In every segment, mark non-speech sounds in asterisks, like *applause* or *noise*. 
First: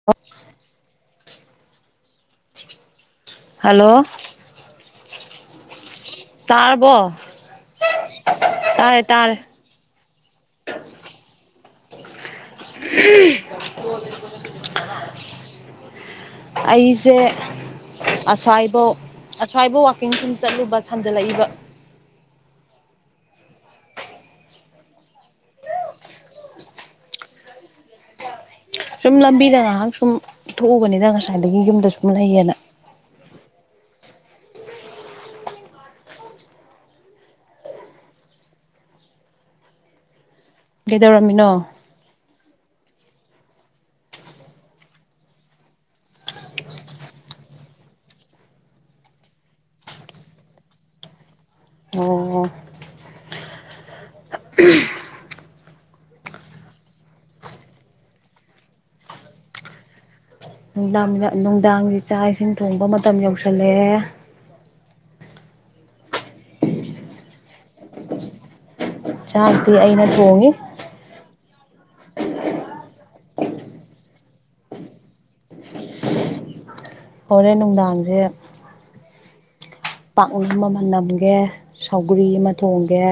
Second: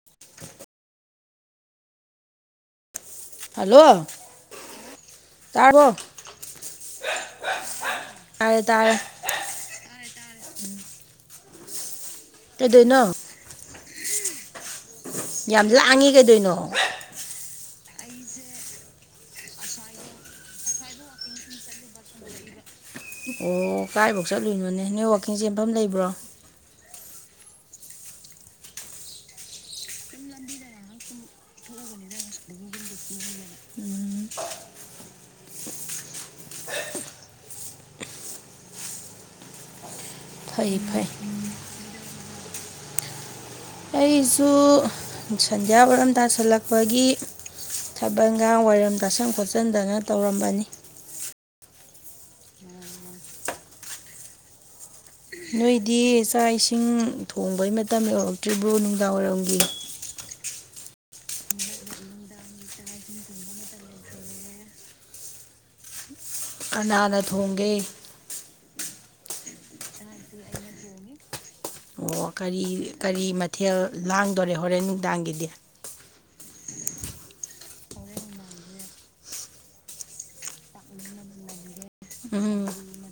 *unintelligible* hello ꯇꯥꯔꯕꯣ ꯇꯔꯕꯣ ꯇꯥꯔꯦ ꯇꯥꯔꯦ ꯇꯥꯔꯦ ꯇꯥꯔꯦ ꯀꯩꯗꯣꯏꯅꯣ ꯌꯥꯝ ꯂꯥꯡꯉꯤ *inaudible* ꯀꯩꯗꯣꯏꯅꯣ ꯑꯩꯁꯦ ꯑꯁ꯭ꯋꯥꯏꯕꯧ ꯑꯁ꯭ꯋꯥꯏꯐꯧ ꯋꯥꯋꯥꯛꯀꯤꯡ ꯁꯨꯝ ꯆꯠꯂꯨꯕ ꯁꯝꯖꯜꯂꯛꯏꯕ ꯑꯣ ꯀꯥꯏꯐꯧ ꯆꯠꯂꯨꯏꯅꯣꯅꯦ ꯅꯦꯏ ꯋꯥꯛꯀꯤꯡ ꯆꯦꯟꯐꯝ ꯂꯩꯕ꯭ꯔꯣ ꯁꯨꯝ ꯂꯝꯕꯤꯗ ꯉꯥꯏꯍꯥꯛ ꯁꯨꯝ ꯊꯣꯛꯎꯕꯅꯤꯅ ꯉꯁꯥꯏꯗꯒꯤ ꯌꯨꯝꯗ ꯁꯨꯝ ꯂꯩꯌꯦꯅ ꯐꯩ ꯐꯩ ꯀꯩꯗꯧꯔꯝꯃꯤꯅꯣ ꯑꯩꯁꯨ ꯁꯟꯙꯌꯥ ꯋꯥꯏꯔꯝ ꯇꯥꯁꯤꯜꯂꯛꯄꯒꯤ ꯊꯥꯕꯜꯒ ꯋꯥꯏꯔꯝ ꯇꯥꯁꯟ ꯈꯣꯠꯆꯟꯗꯅ ꯇꯧꯔꯝꯕꯅꯤ *unintelligible* ꯅꯣꯏꯗꯤ ꯆꯥꯛ ꯏꯁꯤꯡ ꯊꯣꯡꯕꯩ ꯃꯇꯝ ꯌꯧꯔꯛꯇ꯭ꯔꯤꯕ꯭ꯔꯣ ꯅꯨꯡꯗꯥꯡꯋꯥꯏꯔꯝꯒꯤ ꯅꯨꯡꯗꯥꯡ ꯅꯨꯡꯗꯥꯡꯁꯨ ꯆꯥꯛ ꯏꯁꯤꯡ ꯊꯣꯡꯕ ꯃꯇꯝ ꯌꯧꯁꯜꯂꯛꯑꯦ ꯀꯅꯥꯅ ꯊꯣꯡꯒꯦ ꯆꯥꯛꯇꯤ ꯑꯩꯅ ꯊꯣꯡꯉꯤ ꯑꯣ ꯀꯔꯤ ꯀꯔꯤ ꯃꯊꯦꯜ ꯂꯥꯡꯗꯣꯔꯦ ꯍꯣꯔꯦꯟ ꯅꯨꯡꯗꯥꯡꯒꯤꯗꯤ *inaudible* ꯍꯣꯔꯦꯟ ꯅꯨꯡꯗꯥꯡꯁꯦ ꯄꯥꯛꯅꯝ ꯑꯃ ꯅꯝꯒꯦ ꯁꯧꯒ꯭ꯔꯤ ꯑꯃ ꯎꯝ ꯊꯣꯡꯒꯦ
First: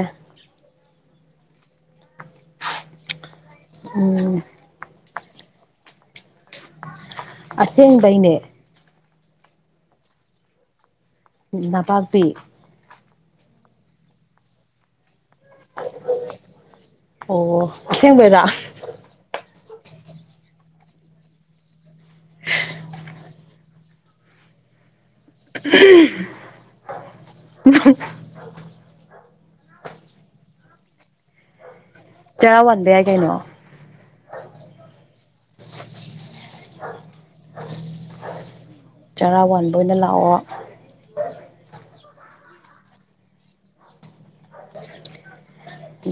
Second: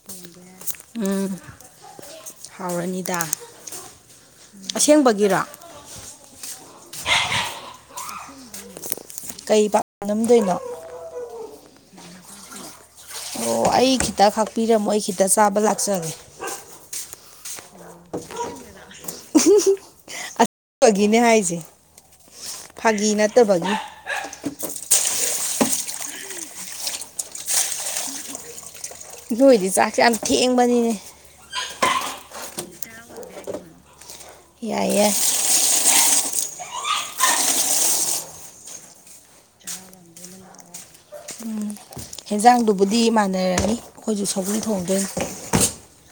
ꯎꯝ ꯍꯥꯎꯔꯅꯤꯗ ꯎꯝ ꯑꯁꯦꯡꯕꯒꯤꯔꯣ ꯑꯁꯦꯡꯕꯩꯅꯦ ꯀꯩ ꯄꯥꯛꯅꯝꯗꯣꯏꯅꯣ ꯅꯄꯥꯛꯄꯤ ꯑꯣ ꯑꯩ ꯈꯤꯇ ꯈꯥꯛꯄꯤꯔꯝꯃꯣ ꯑꯩ ꯈꯤꯇ ꯆꯥꯕ ꯂꯥꯛꯆꯒꯦ ꯑꯣ ꯑꯁꯦꯡꯕꯩꯔ *unintelligible* ꯑꯄꯒꯤꯅꯦ ꯍꯥꯏꯁꯦ ꯐꯥꯒꯤ ꯅꯠꯇꯕꯒꯤ ꯑ ꯅꯣꯏꯗꯤ ꯆꯥꯛꯁꯦ ꯌꯥꯝ ꯊꯦꯡꯕꯅꯤꯅꯦ ꯆꯔꯥ ꯋꯥꯟꯕꯌꯥꯏ ꯀꯩꯅꯣ ꯌꯥꯏꯑꯌꯦ *inaudible* ꯆꯔꯥ ꯋꯥꯟꯕ ꯑꯣꯏꯅ ꯂꯥꯛꯑꯣ ꯍꯦꯟꯖꯥꯡꯗꯨꯕꯨꯗꯤ ꯃꯥꯟꯅꯔꯅꯤ ꯑꯈꯣꯏꯁꯨ ꯁꯧꯒꯔꯤ ꯊꯣꯡꯗꯣꯏ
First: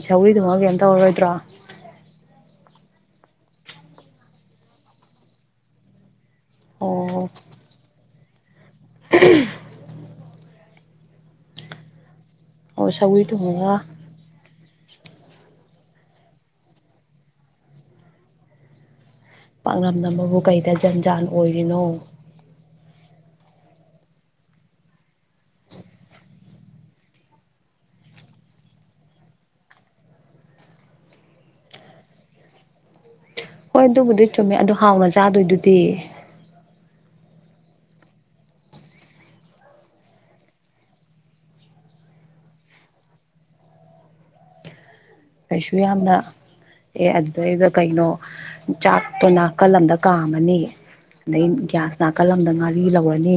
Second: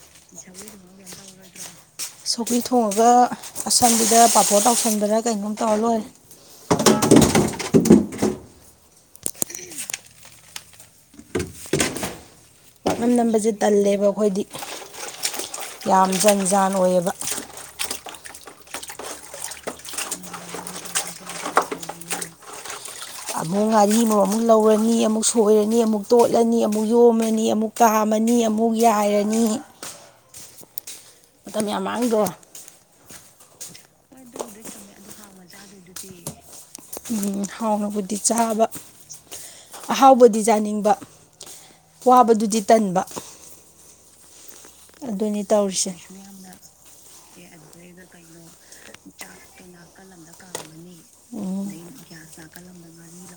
ꯁꯧꯎꯔꯤꯗꯨꯣꯡꯉ ꯀꯩꯝ ꯇꯧꯔꯣꯏꯗ꯭ꯔꯣ ꯁꯧꯀꯤ ꯊꯣꯡꯉꯒ ꯑꯁꯟꯕꯤꯗ ꯄꯥꯐꯣꯔ ꯇꯥꯎꯁꯟꯕꯔ ꯀꯩꯅꯣꯝ ꯇꯧꯔ ꯂꯣꯏꯔꯦ ꯑꯣ ꯑꯣ ꯄꯥꯛꯅꯝ ꯁꯧꯒ꯭ꯔꯤ ꯅꯝꯕꯁꯦ ꯊꯣꯡꯉꯒ ꯇꯜꯂꯦꯕ ꯑꯩꯈꯣꯏꯗꯤ ꯌꯥꯝ ꯖꯟ ꯖꯥꯟ ꯑꯣꯏꯌꯦꯕ ꯄꯥꯛꯅꯝ ꯅꯝꯕꯕꯨ ꯀꯩꯗ ꯖꯟ ꯖꯥꯟ ꯑꯣꯏꯔꯤꯅꯣ ꯑꯃꯨꯛ ꯉꯥꯔꯤꯃꯛ ꯑꯃꯨꯛ ꯂꯧꯔꯅꯤ ꯑꯃꯨꯛ ꯁꯣꯏꯔꯅꯤ ꯑꯃꯨꯛ ꯇꯣꯠꯂꯅꯤ ꯑꯃꯨꯛ ꯌꯣꯝꯃꯅꯤ ꯑꯃꯨꯛ ꯀꯥꯃꯅꯤ ꯑꯃꯨꯛ ꯌꯥꯏꯔꯅꯤ ꯃꯇꯝ ꯌꯥꯝ ꯃꯥꯡꯗꯣ ꯍꯣꯏ ꯑꯗꯨꯕꯨꯗꯤ ꯆꯨꯝꯃꯦ ꯑꯗꯨ ꯍꯥꯎꯅ ꯆꯥꯗꯣꯏꯗꯨꯗꯤ ꯎꯝ ꯍꯥꯎꯅꯕꯨꯗꯤ ꯆꯥꯕ ꯑꯍꯥꯎꯕꯗꯤ ꯆꯥꯅꯤꯡꯕ ꯋꯥꯕꯗꯨꯗꯤ ꯇꯟꯕ ꯑꯗꯨꯅꯤ ꯀꯩꯁꯨ ꯇꯧꯔꯤꯁꯦ ꯌꯥꯝꯅ ꯑꯦ ꯑꯗꯨꯗꯩꯗ ꯀꯩꯅꯣ ꯆꯥꯛꯇꯣ ꯅꯥꯀꯜ ꯑꯃꯗ ꯀꯥꯝꯃꯅꯤ ꯑꯗꯩ ꯒ꯭ꯌꯥꯁ ꯅꯥꯀꯜ ꯑꯃꯗ ꯉꯥꯔꯤ ꯂꯧꯔꯅꯤ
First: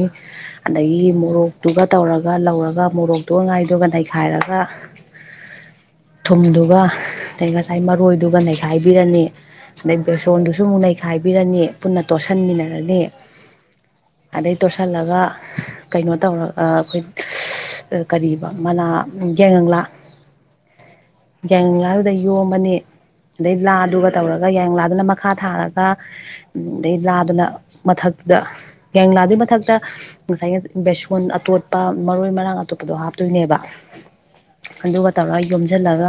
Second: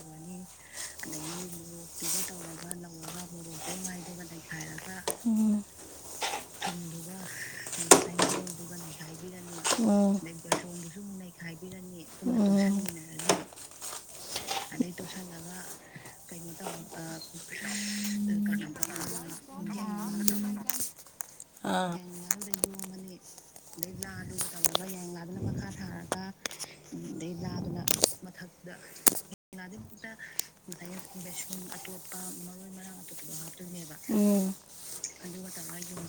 ꯑꯗꯒꯤ ꯃꯣꯔꯣꯛꯇꯨꯒ ꯇꯧꯔꯒ ꯂꯧꯔꯒ ꯃꯣꯔꯣꯛꯇꯨꯒ ꯉꯥꯏꯗꯨꯒ ꯅꯩꯈꯥꯏꯔꯒ ꯎꯝ ꯊꯨꯝꯗꯨꯒ ꯑꯗꯩ ꯉꯁꯥꯏ ꯃꯔꯣꯏꯗꯨꯒ ꯅꯩꯈꯥꯏꯕꯤꯔꯅꯤ ꯑꯗꯩ ꯎꯝ ꯕꯦꯁꯣꯟꯗꯨꯁꯨ ꯑꯃꯨꯛ ꯅꯩꯈꯥꯏꯕꯤꯔꯅꯤ ꯄꯨꯟꯅ ꯎꯝ ꯇꯣꯠꯁꯤꯟꯃꯤꯟꯅꯔꯅꯤ ꯑꯗꯩ ꯇꯣꯠꯁꯤꯜꯂꯒ ꯀꯩꯅꯣ ꯇꯧꯔꯒ ꯑꯩꯈꯣꯏ ꯀ ꯃꯅꯥ ꯌꯥꯏꯉꯪꯂꯥ ꯑꯥ ꯌꯥꯉꯡꯂꯥꯗꯨꯗ ꯌꯣꯝꯝꯕꯅꯤ ꯑꯗꯩ ꯂꯥꯗꯨꯒ ꯇꯧꯔꯒ ꯌꯥꯌꯥꯡꯂꯥꯗꯨꯅ ꯃꯈꯥ ꯊꯥꯔꯒ ꯑꯗꯩ ꯂꯥꯗꯨꯅ ꯃꯊꯛꯇꯗ ꯌꯥꯡꯂꯥꯗꯨꯏ ꯃꯊꯛꯇ ꯉꯁꯥꯏꯒꯤ ꯕꯦꯁꯣꯟ ꯑꯇꯣꯠꯄ ꯃꯔꯣꯏ ꯃꯔꯥꯡ ꯑꯇꯣꯞꯄꯗꯣ ꯍꯥꯞꯇꯣꯏꯅꯦꯕ ꯎꯝ ꯑꯗꯨꯒ ꯇꯧꯔꯒ ꯌꯣꯝꯁꯤꯜꯂꯒ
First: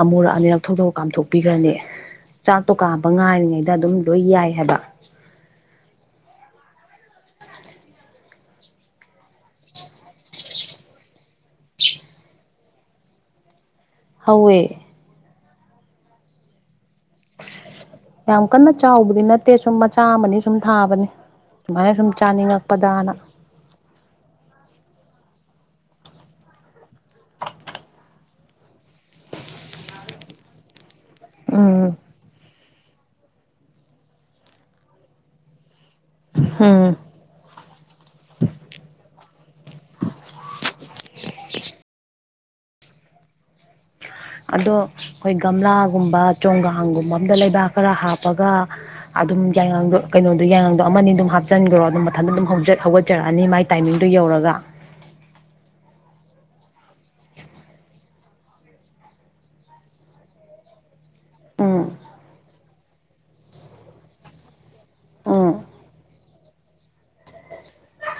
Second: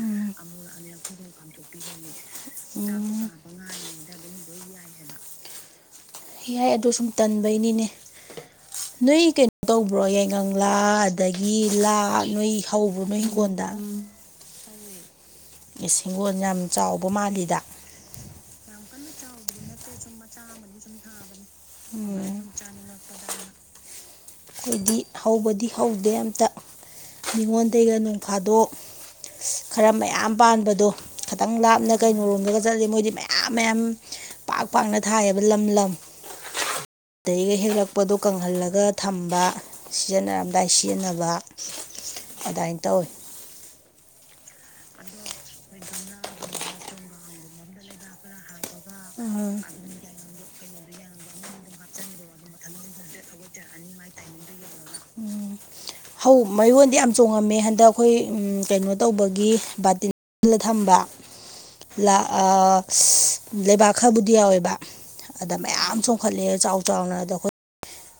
ꯎꯝ ꯑꯃꯨꯔꯛꯑꯅꯤ ꯊꯧꯊꯧ ꯀꯥꯝꯊꯣꯛꯄꯤꯈ꯭ꯔꯅꯦ ꯆꯥꯛꯇꯣ ꯀꯥꯝꯕ ꯉꯥꯏꯔꯤꯉꯩꯗ ꯑꯗꯨꯝ ꯂꯣꯏ ꯌꯥꯏ ꯍꯥꯏꯕ ꯏꯍꯏ ꯑꯗꯨꯗꯣ ꯁꯨꯝ ꯇꯟꯕꯩꯅꯤꯅꯦ ꯅꯣꯏ ꯀꯩꯅꯣ ꯇꯧꯕ꯭ꯔꯣ ꯌꯥꯏꯉꯥ ꯑꯗꯒꯤ ꯂꯥ ꯅꯣꯏ ꯍꯧꯕ꯭ꯔ ꯅꯣꯏ ꯍꯤꯡꯒꯣꯜꯗ ꯍꯧꯋꯦ ꯏꯁ ꯍꯤꯡꯒꯣꯜ ꯌꯥꯝ ꯆꯥꯎꯕ ꯃꯥꯜꯂꯤꯗ ꯌꯥꯝ ꯀꯟꯅ ꯆꯥꯎꯕꯗꯤ ꯅꯠꯇꯦ ꯁꯨꯝ ꯃꯆꯥ ꯑꯃꯅꯤ ꯁꯨꯝ ꯊꯥꯕꯅꯤ ꯑꯗꯨꯃꯥꯏꯅ ꯁꯨꯝ ꯎꯝ ꯆꯥꯅꯤꯡꯉꯛꯄꯗꯅ ꯑꯩꯈꯣꯏꯗꯤ ꯍꯧꯕꯗꯤ ꯍꯧꯗꯦ ꯑꯝꯇ ꯃꯤꯉꯣꯟꯗꯒꯤꯩꯒ ꯅꯣꯡꯐꯥꯗꯣꯛ ꯈꯔ ꯃꯌꯥꯝ ꯄꯥꯟꯕꯗꯣ ꯈꯤꯇꯪ ꯂꯥꯞꯅ ꯎꯝ ꯀꯩꯅꯣꯔꯣꯝꯗꯒ ꯆꯠꯂꯗꯤ ꯃꯣꯏꯗꯤ ꯃꯌꯥꯝ ꯑ ꯃꯌꯥꯝ ꯄꯥꯛ ꯄꯥꯛꯅ ꯊꯥꯏꯑꯕ ꯂꯝ ꯂꯝ ꯍꯥꯝ ꯑꯗꯒꯤꯒ ꯍꯦꯛꯂꯛꯄꯗꯣ ꯀꯪꯍꯜꯂꯒ ꯊꯝ ꯁꯤꯖꯤꯟꯅꯔꯝꯗꯥꯏ ꯁꯤꯖꯤꯟꯅꯕ ꯑꯗꯨꯃꯥꯏꯅ ꯇꯧꯋꯤ ꯑꯗꯣ ꯑꯩꯈꯣꯏ ꯒꯝꯂꯥꯒꯨꯝꯕ ꯆꯣꯡꯒꯥꯡꯒꯨꯝꯕ ꯑꯝꯗ ꯂꯩꯕꯥꯛ ꯈꯔ ꯍꯥꯞꯄꯒ ꯑꯗꯨꯝ ꯌꯥꯏꯉꯥꯡꯗꯣ ꯀꯩꯅꯣꯗꯨꯣ ꯌꯥꯏꯉꯥꯡꯗꯣ ꯑꯃꯅꯤ ꯑꯗꯨꯝ ꯍꯥꯞꯆꯤꯟꯈ꯭ꯔꯣ ꯑꯗꯨꯝ ꯃꯊꯟꯇ ꯑꯗꯨꯝ ꯍꯧ ꯍꯧꯒꯠꯆꯔꯛꯑꯅꯤ ꯃꯥꯏ ꯇꯥꯏꯃꯤꯡꯗꯨꯣ ꯌꯧꯔꯒ ꯍꯧ ꯃꯌꯣꯟꯗꯤ ꯌꯥꯝ ꯆꯣꯡꯉꯝꯃꯦ ꯍꯟꯗꯛ ꯑꯩꯈꯣꯏ ꯀꯩꯅꯣ ꯇꯧꯕꯒꯤ ꯕꯥꯇꯤꯟ ꯂ ꯊꯝꯕ ꯎꯝ ꯑ ꯂꯩꯕꯥꯛ ꯈꯔꯕꯨꯗꯤ ꯌꯥꯎꯋꯦꯕ ꯎꯝ ꯑꯗ ꯃꯌꯥꯝ ꯆꯣꯛꯈꯠꯂꯑꯦ ꯆꯥꯎ ꯆꯥꯎꯅ ꯑꯗ ꯑꯩ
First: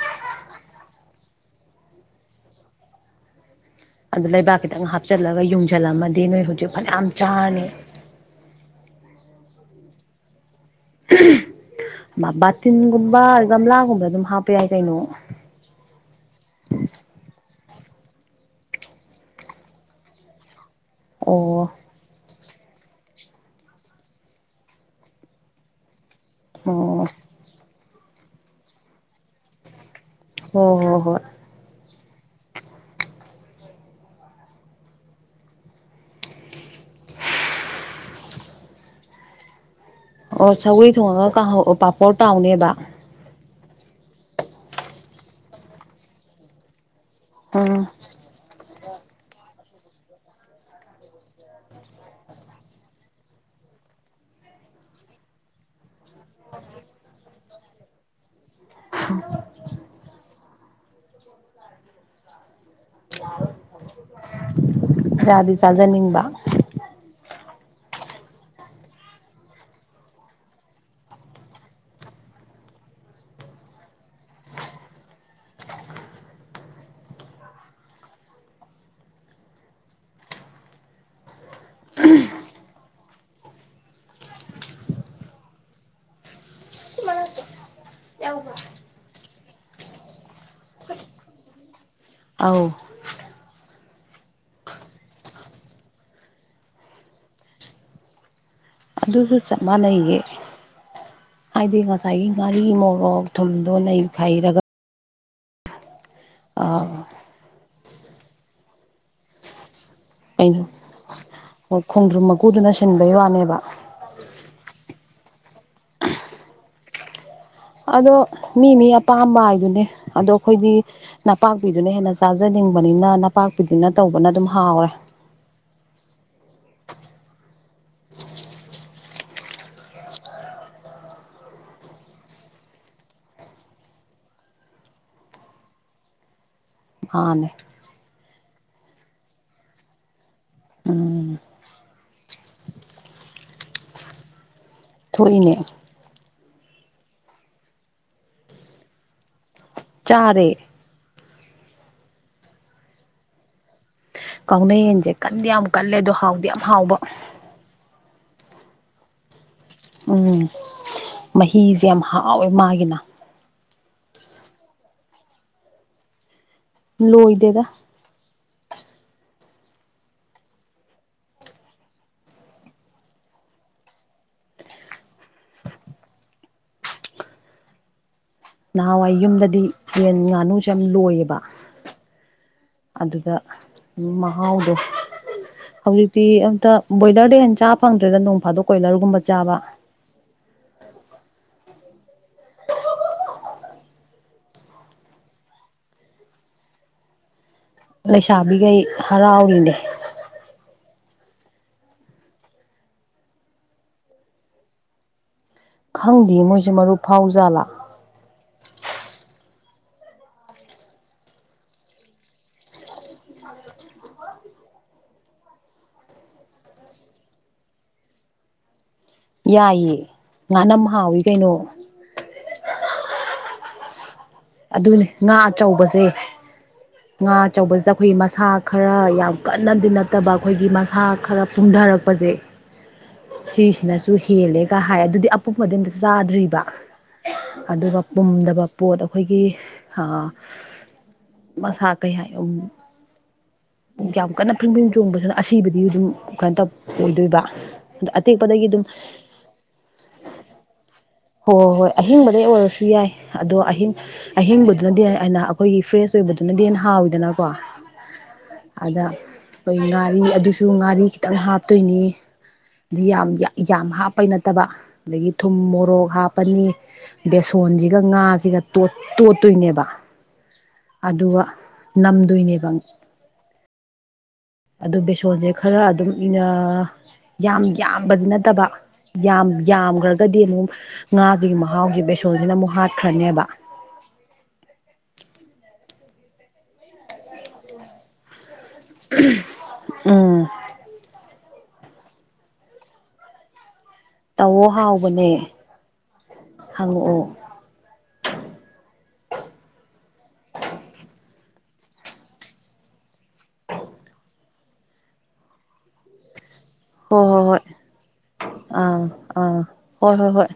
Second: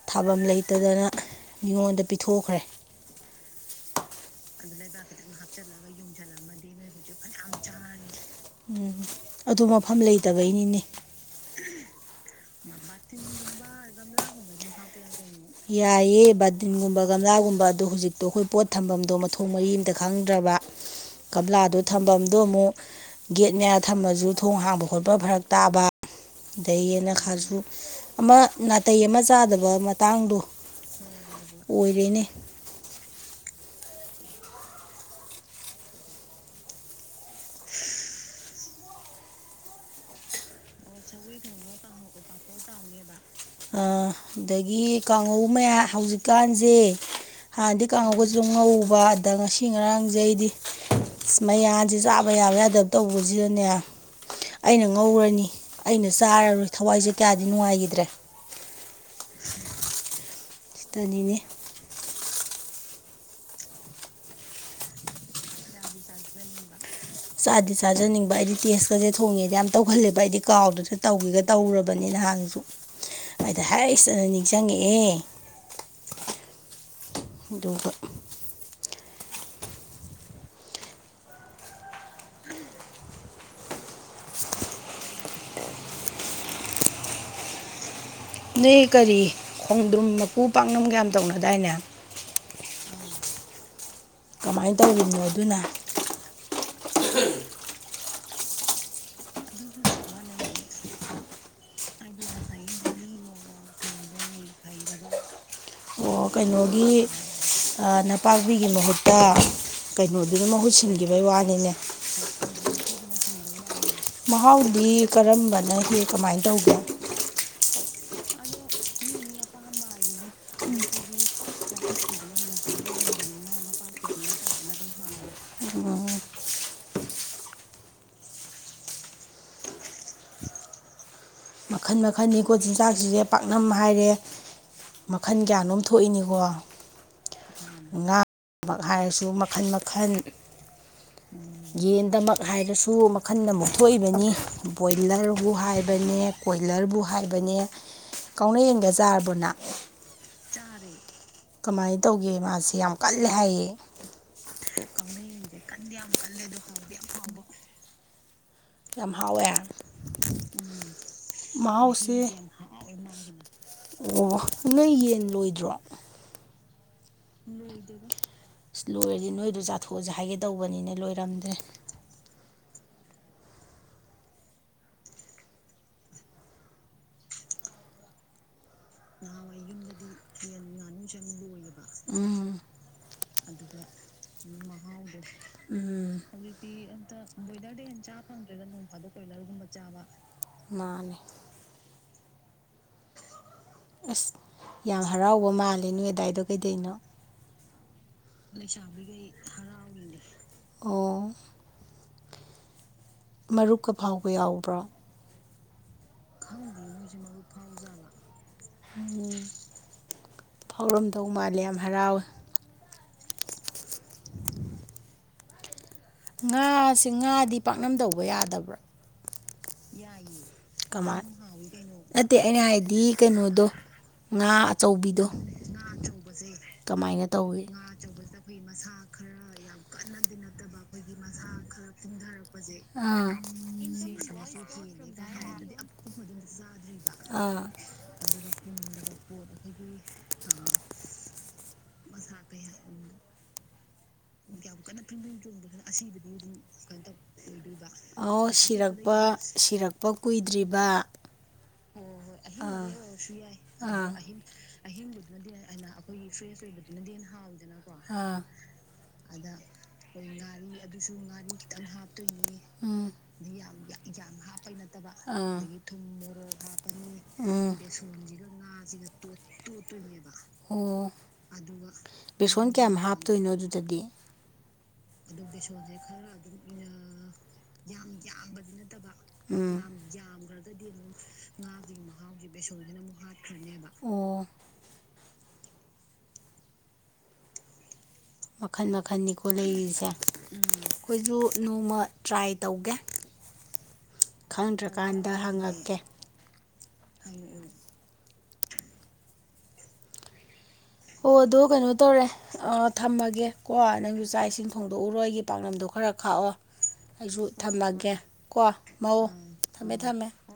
ꯊꯥꯐꯝ ꯂꯩꯇꯗꯅ ꯃꯤꯉꯣꯟꯗ ꯄꯤꯊꯣꯛꯈ꯭ꯔꯦ ꯑꯗꯨ ꯂꯩꯕꯥꯛ ꯈꯤꯇꯪ ꯍꯥꯞꯆꯤꯜꯂꯒ ꯌꯨꯡꯁꯤꯜꯂꯝꯃꯗꯤ ꯅꯣꯏ ꯍꯧꯖꯤꯛ ꯐꯅꯌꯥꯝ ꯆꯥꯔꯅꯤ ꯎꯝ ꯑꯗꯨ ꯃꯐꯝ ꯂꯩꯇꯕꯩꯅꯤꯅꯦ ꯕꯥꯇꯤꯟꯒꯨꯝꯕ ꯒꯝꯂꯥꯒꯨꯝꯕ ꯑꯗꯨꯝ ꯍꯥꯞꯄ ꯌꯥꯏ ꯀꯩꯅꯣ ꯌꯥꯏꯌꯦ ꯕꯗꯤꯟꯒꯨꯝꯕ ꯒꯝꯂꯥꯒꯨꯝꯕ ꯑꯗꯣ ꯍꯧꯖꯤꯛꯇꯣ ꯑꯩꯈꯣꯏ ꯄꯣꯠ ꯊꯝꯐꯝꯗꯣ ꯃꯊꯣꯡ ꯃꯔꯤ ꯑꯃꯝꯇ ꯈꯪꯗ꯭ꯔꯕ ꯑꯣ ꯀꯃꯂꯥꯗꯣ ꯊꯝꯐꯝꯗꯨꯣ ꯑꯃꯨꯛ ꯒꯦꯠ ꯃꯌꯥ ꯊꯝꯃꯁꯨ ꯊꯣꯡ ꯍꯥꯡꯕ ꯈꯣꯠꯄ ꯐꯔꯛ ꯇꯥꯕ ꯑꯣ ꯑꯗꯒꯤꯅ ꯈꯥꯔꯁꯨ ꯑꯃ ꯅꯥꯇꯩ ꯑꯃ ꯆꯥꯗꯕ ꯇꯥꯡꯗꯣ ꯍꯣꯏ ꯍꯣꯏ ꯍꯣꯏ ꯑꯣꯏꯔꯦꯅꯦ ꯑꯣ ꯁꯒꯔꯤ ꯊꯣꯡꯉꯒ ꯄꯥꯄꯣꯔ ꯇꯥꯎꯅꯦꯕ ꯑꯗꯒꯤ ꯀꯥꯡꯉꯧ ꯃꯌꯥꯝ ꯍꯧꯖꯤꯛꯀꯥꯟꯁꯦ ꯍꯥꯟꯅꯗꯤ ꯎꯝ ꯀꯥꯡꯉꯒꯁꯨ ꯉꯧꯕ ꯑꯗ ꯉꯁꯤ ꯉꯔꯥꯡꯁꯩ ꯑꯩꯗꯤ ꯁ ꯃ ꯌꯥꯥꯟꯁꯤ ꯆꯥꯕ ꯌꯥꯕ ꯌꯥꯗꯕ ꯇꯧꯕꯁꯤꯗꯅꯦ ꯑꯩꯅ ꯉꯧꯔꯅꯤ ꯑꯩꯅ ꯆꯥꯔꯔꯣꯏ ꯊꯋꯥꯏꯁꯦ ꯀꯌꯥꯗꯤ ꯅꯨꯡꯉꯥꯏꯈꯤꯗ꯭ꯔꯦ *inaudible* ꯁꯤꯇꯅꯤꯅꯦ ꯏꯁꯥꯗꯤ ꯆꯥꯖꯅꯤꯡꯕ ꯆꯥꯗꯤ ꯆꯥꯖꯅꯤꯡꯕ ꯑꯩꯗꯤ ꯇꯦꯁꯀꯁꯦ ꯊꯣꯡꯉꯦꯗꯤ ꯌꯥꯝ ꯇꯧꯈꯜꯂꯦꯕ ꯑꯩꯗꯤ ꯀꯥꯎꯗꯨꯁꯨ ꯇꯧꯈꯤꯒ ꯇꯧꯔꯨꯔꯕꯅꯤ ꯅꯍꯥꯟꯁꯨ ꯑꯩꯗ ꯍꯥꯏꯔꯛꯏꯁꯤꯅ ꯅꯤꯡꯁꯤꯡꯉꯛꯑꯦ ꯑꯗꯨꯒ ꯑꯗꯨꯒꯒ ꯅꯣꯏ ꯀꯔꯤ ꯈꯣꯡꯗ꯭ꯔꯨꯝ ꯃꯀꯨ ꯄꯥꯛꯅꯝ ꯀꯌꯥꯝ ꯇꯧꯅꯗꯥꯏꯅꯦ ꯑꯥꯎ ꯀꯃꯥꯏꯅ ꯇꯧꯔꯤꯅꯣ ꯑꯗꯨꯅ ꯑꯗꯨꯁꯨ ꯆꯞ ꯃꯥꯟꯅꯩꯌꯦ ꯍꯥꯏꯗꯤ ꯉꯁꯥꯏꯒꯤ ꯉꯥꯔꯤ ꯃꯣꯔꯣꯛ ꯊꯨꯝꯗꯣꯅꯩ ꯐꯩꯔꯒ ꯍꯥꯏ ꯑꯣ ꯀꯩꯅꯣꯒꯤ ꯅꯄꯥꯛꯄꯤꯒꯤ ꯃꯍꯨꯠꯇ ꯀꯩꯅꯣꯗꯨꯅ ꯃꯍꯨꯠ ꯁꯤꯟꯈꯤꯕꯒꯤ ꯋꯥꯅꯤꯅꯦ ꯀꯨꯗꯨꯅ ꯁꯤꯟꯕꯩ ꯋꯥꯅꯦꯕ ꯃꯍꯥꯎꯗꯤ ꯀꯔꯝꯕꯅꯍꯦ ꯀꯃꯥꯏꯅ ꯇꯧꯒꯦ ꯑꯗꯣ ꯃꯤ ꯃꯤ ꯑꯄꯥꯝꯕ ꯍꯥꯏꯗꯨꯅꯦ ꯑꯗꯣ ꯑꯩꯈꯣꯏꯗꯤ ꯅꯄꯥꯛꯄꯤꯗꯨꯅ ꯍꯦꯟꯅ ꯆꯥꯖꯅꯤꯡꯕꯅꯤꯅ ꯅꯄꯥꯛꯄꯤꯗꯨꯅ ꯇꯧꯕꯅ ꯑꯗꯨꯝ ꯍꯥꯎꯔꯦ ꯃꯈꯜ ꯃꯈꯜꯅꯤꯀꯣ ꯆꯤꯟꯖꯥꯛꯁꯤꯁꯦ ꯄꯥꯛꯅꯝ ꯍꯥꯏꯔꯦ ꯃꯈꯟ ꯀꯌꯥꯅꯣꯝ ꯊꯣꯛꯏꯅꯤꯀꯣ ꯃꯅꯦ ꯉꯥ ꯃꯛ ꯍꯥꯏꯔꯁꯨ ꯃꯈꯜ ꯃꯈꯜ ꯎꯝ ꯌꯦꯟꯗꯃꯛ ꯍꯥꯏꯔꯁꯨ ꯃꯈꯜꯅ ꯑꯃꯨꯛꯊꯣꯛꯏꯕꯅꯤ ꯕꯣꯏꯂꯔꯕꯨ ꯊꯣꯛꯏꯅꯦ ꯍꯥꯏꯕꯅꯦ ꯀꯣꯏꯂꯔꯕꯨ ꯍꯥꯏꯕꯅꯦ ꯀꯥꯎꯅꯦꯟꯒ ꯆꯥꯔꯕꯣ ꯅꯪ ꯆꯥꯔꯦ ꯀꯃꯥꯏꯅ ꯇꯧꯒꯦ ꯃꯥꯁꯦ ꯌꯥꯝ ꯀꯜꯂꯦ ꯍꯥꯏꯌꯦ ꯀꯥꯎꯅꯩꯌꯦꯟꯁꯦ ꯀꯟꯗꯤ ꯌꯥꯝ ꯀꯜꯂꯦ ꯑꯗꯣ ꯍꯥꯎꯗꯤ ꯌꯥꯝ ꯍꯥꯎꯕ ꯌꯥꯝ ꯍꯥꯎꯋꯦ ꯎꯝ ꯃꯍꯤꯁꯦ ꯌꯥꯝ ꯃꯍꯥꯎꯁꯦ ꯍꯥꯎꯋꯦ ꯃꯥꯒꯤꯅ ꯑꯣ ꯅꯣꯏ ꯌꯦꯟ ꯂꯣꯏꯗ꯭ꯔꯣ ꯂꯣꯏꯗꯦꯗ ꯑꯁ ꯂꯣꯏꯔꯗꯤ ꯅꯣꯏꯗꯣ ꯆꯥꯊꯣꯛꯑꯁꯦ ꯍꯥꯏꯒꯦ ꯇꯧꯕꯅꯤꯅꯦ ꯂꯣꯏꯔꯝꯗ꯭ꯔꯦ ꯅꯍꯥꯟꯋꯥꯏ ꯌꯨꯝꯗꯗꯤ ꯌꯦꯟ ꯉꯥꯅꯨꯁꯦ ꯌꯥꯝ ꯂꯣꯏꯌꯦꯕ ꯎꯝ ꯑꯗꯨꯗ ꯃꯍꯥꯎꯗꯣ ꯎꯝ ꯍꯧꯖꯤꯛꯇꯤ ꯑꯝꯇ ꯕꯣꯏꯂꯔꯗ ꯍꯦ ꯆꯥꯕ ꯐꯪꯗ꯭ꯔꯦꯗ ꯅꯣꯡ ꯐꯥꯗꯣꯛ ꯀꯣꯏꯂꯔꯒꯨꯝꯕ ꯆꯥꯕ ꯃꯥꯅꯦ ꯑꯁ ꯌꯥꯝ ꯍꯔꯥꯎꯕ ꯃꯥꯜꯂꯦ ꯅꯣꯏ ꯑꯗꯥꯏꯗꯣ ꯀꯩꯗꯩꯅꯣ ꯂꯩꯁꯥꯕꯤꯈꯩ ꯍꯔꯥꯎꯔꯤꯅꯦ ꯑꯣ ꯃꯔꯨꯛꯀ ꯐꯥꯎꯕ ꯌꯥꯎꯕ꯭ꯔꯥ ꯈꯪꯗꯦ ꯃꯣꯏꯁꯦ ꯃꯔꯨ ꯐꯥꯎ ꯖꯥꯠꯂꯥ ꯎ ꯐꯥꯎꯔꯝꯗꯧ ꯃꯥꯜꯂꯦ ꯌꯥꯝ ꯍꯔꯥꯎꯋꯦ ꯉꯥꯁꯦ ꯉꯥꯗꯤ ꯄꯥꯛꯅꯝꯇꯩꯕ ꯌꯥꯗꯕ꯭ꯔꯣ ꯌꯥꯏꯌꯦ ꯉꯥꯅꯝ ꯍꯥꯎꯏ ꯀꯃꯥꯏ ꯀꯩꯅꯣ ꯅꯠꯇꯦ ꯑꯩꯅ ꯍꯥꯏꯗꯤ ꯀꯩꯅꯣꯗꯣ ꯉꯥ ꯑꯗꯨꯅꯦ ꯑꯆꯧꯕꯤꯗꯣ ꯉꯥ ꯑꯆꯧꯕꯁꯦ ꯉꯥ ꯇꯧꯏ ꯑꯆꯧꯕꯁꯤꯗ ꯑꯩꯈꯣꯏꯒꯤ ꯃꯁꯥ ꯈꯔ ꯌꯥꯝ ꯀꯟꯅꯗꯤ ꯅꯠꯇꯕ ꯑꯩꯈꯣꯏꯒꯤ ꯃꯁꯥ ꯈꯔ ꯄꯨꯝꯊꯔꯛꯄ ꯐꯖꯩ ꯑꯥ ꯅꯁꯨ ꯍꯦꯜꯂꯦꯒ ꯍꯥꯏ ꯑꯗꯨꯗꯤ ꯑꯄꯣꯛꯄꯗꯤ ꯑꯝꯇ ꯆꯥꯗ꯭ꯔꯤꯕ ꯑꯥ ꯑꯗꯨꯒ ꯄꯨꯝꯗꯕ ꯄꯣꯠ ꯑꯩꯈꯣꯏꯒꯤ ꯑꯥ ꯃꯁꯥ ꯀꯩ ꯍꯥꯏ *inaudible* ꯀꯟꯅ ꯐꯤꯡ ꯐꯤꯡ ꯆꯣꯡꯕꯁꯤꯅ ꯑꯁꯤꯕꯨꯗꯤ ꯑꯗꯨꯝ ꯀꯥꯏꯣ ꯇꯧ ꯑꯣꯏꯗꯣꯏꯕ ꯑꯗꯣ ꯑꯣ ꯑꯇꯦꯛꯄꯗꯒꯤ ꯑꯗꯨꯝ ꯁꯤꯔꯛꯄ ꯁꯤꯔꯛꯄ ꯀꯨꯏꯗ꯭ꯔꯤꯕ ꯍꯣ ꯍꯣꯏ ꯑꯍꯤꯡꯕꯗꯩ ꯑꯥ ꯑꯣꯏꯔꯁꯨ ꯌꯥꯏ ꯑꯗꯣ ꯑꯍꯤꯡ ꯑꯥ ꯑꯥ ꯑꯍꯤꯡꯕꯗꯨꯅꯗꯤ ꯑꯅ ꯑꯩꯈꯣꯏꯒꯤ ꯐ꯭ꯔꯦꯁ ꯑꯣꯏꯕꯗꯨꯅꯗꯤ ꯍꯦꯟꯅ ꯍꯥꯎꯋꯤꯗꯅ ꯋꯥ ꯑꯥ ꯑꯗ ꯑꯩꯈꯣꯏ ꯉꯥꯔꯤ ꯑꯗꯨꯁꯨ ꯉꯥꯔꯤ ꯈꯤꯇꯪ ꯍꯥꯞꯇꯣꯏꯅꯤ ꯎꯝ ꯌꯥꯝ ꯌꯥꯝ ꯍꯥꯞꯄꯩ ꯅꯠꯇꯦ ꯑꯥ ꯐꯠꯇꯕ ꯑꯗꯒꯤ ꯊꯨꯝ ꯃꯣꯔꯣꯛ ꯍꯥꯞ ꯄꯅꯤ ꯎꯝ ꯕꯦꯁꯣꯟꯁꯤꯒ ꯉꯥꯁꯤꯒ ꯇꯣꯠꯇꯣꯏꯅꯦꯕ ꯑꯣ ꯑꯗꯨꯒ ꯅꯝꯗꯣꯏꯅꯦꯕ ꯕꯦꯁꯣꯟ ꯀꯌꯥꯝ ꯍꯥꯞꯇꯣꯏꯅꯣ ꯑꯗꯨꯗꯗꯤ ꯑꯗꯨ ꯕꯦꯁꯣꯟꯁꯦ ꯈꯔ ꯑꯗꯨꯝ ꯌꯥꯝ ꯌꯥꯝꯕꯗꯤ ꯅꯠꯇꯕ ꯌꯥꯝ ꯎꯝ ꯌꯥꯝꯈ꯭ꯔꯒꯗꯤ ꯑꯃꯨꯛ ꯉꯥꯁꯤꯒꯤ ꯃꯍꯥꯎꯁꯤꯦ ꯕꯦꯁꯣꯟꯁꯤꯅ ꯑꯃꯨꯛ ꯍꯥꯠꯈ꯭ꯔꯅꯦꯕ ꯑꯣ ꯃꯈꯜ ꯃꯈꯟꯅꯤꯀꯣ ꯂꯩꯔꯤꯁꯦ ꯎꯝ ꯑꯩꯈꯣꯏꯁꯨ ꯅꯣꯡꯃ ꯇ꯭ꯔꯥꯏ ꯇꯧꯒꯦ ꯇꯧꯋꯣ ꯍꯥꯎꯕꯅꯦ ꯈꯪꯗ꯭ꯔꯀꯥꯟꯗ ꯍꯪꯉꯛꯀꯦ ꯍꯪꯉꯛꯑꯣ *inaudible* ꯑꯣ ꯑꯗꯣ ꯀꯩꯅꯣ ꯇꯧꯔꯦ ꯑꯥ ꯊꯝꯃꯒꯦ ꯀꯣ ꯅꯪꯁꯨ ꯆꯥꯛ ꯏꯁꯤꯡ ꯊꯣꯡꯗꯣꯛꯎꯔꯣ ꯑꯩꯒꯤ ꯄꯥꯛꯅꯝꯗꯣ ꯈꯔ ꯈꯥꯛꯑꯣ ꯍꯣꯏ ꯑꯩꯁꯨ ꯍꯣꯏ ꯍꯣꯏ ꯊꯝꯃꯒꯦ ꯀꯣ ꯑꯥ ꯃꯡ ꯑꯥ ꯊꯝꯃꯦ ꯍꯣꯏ ꯊꯝꯃꯦ ꯍꯣꯏ ꯍꯣꯏ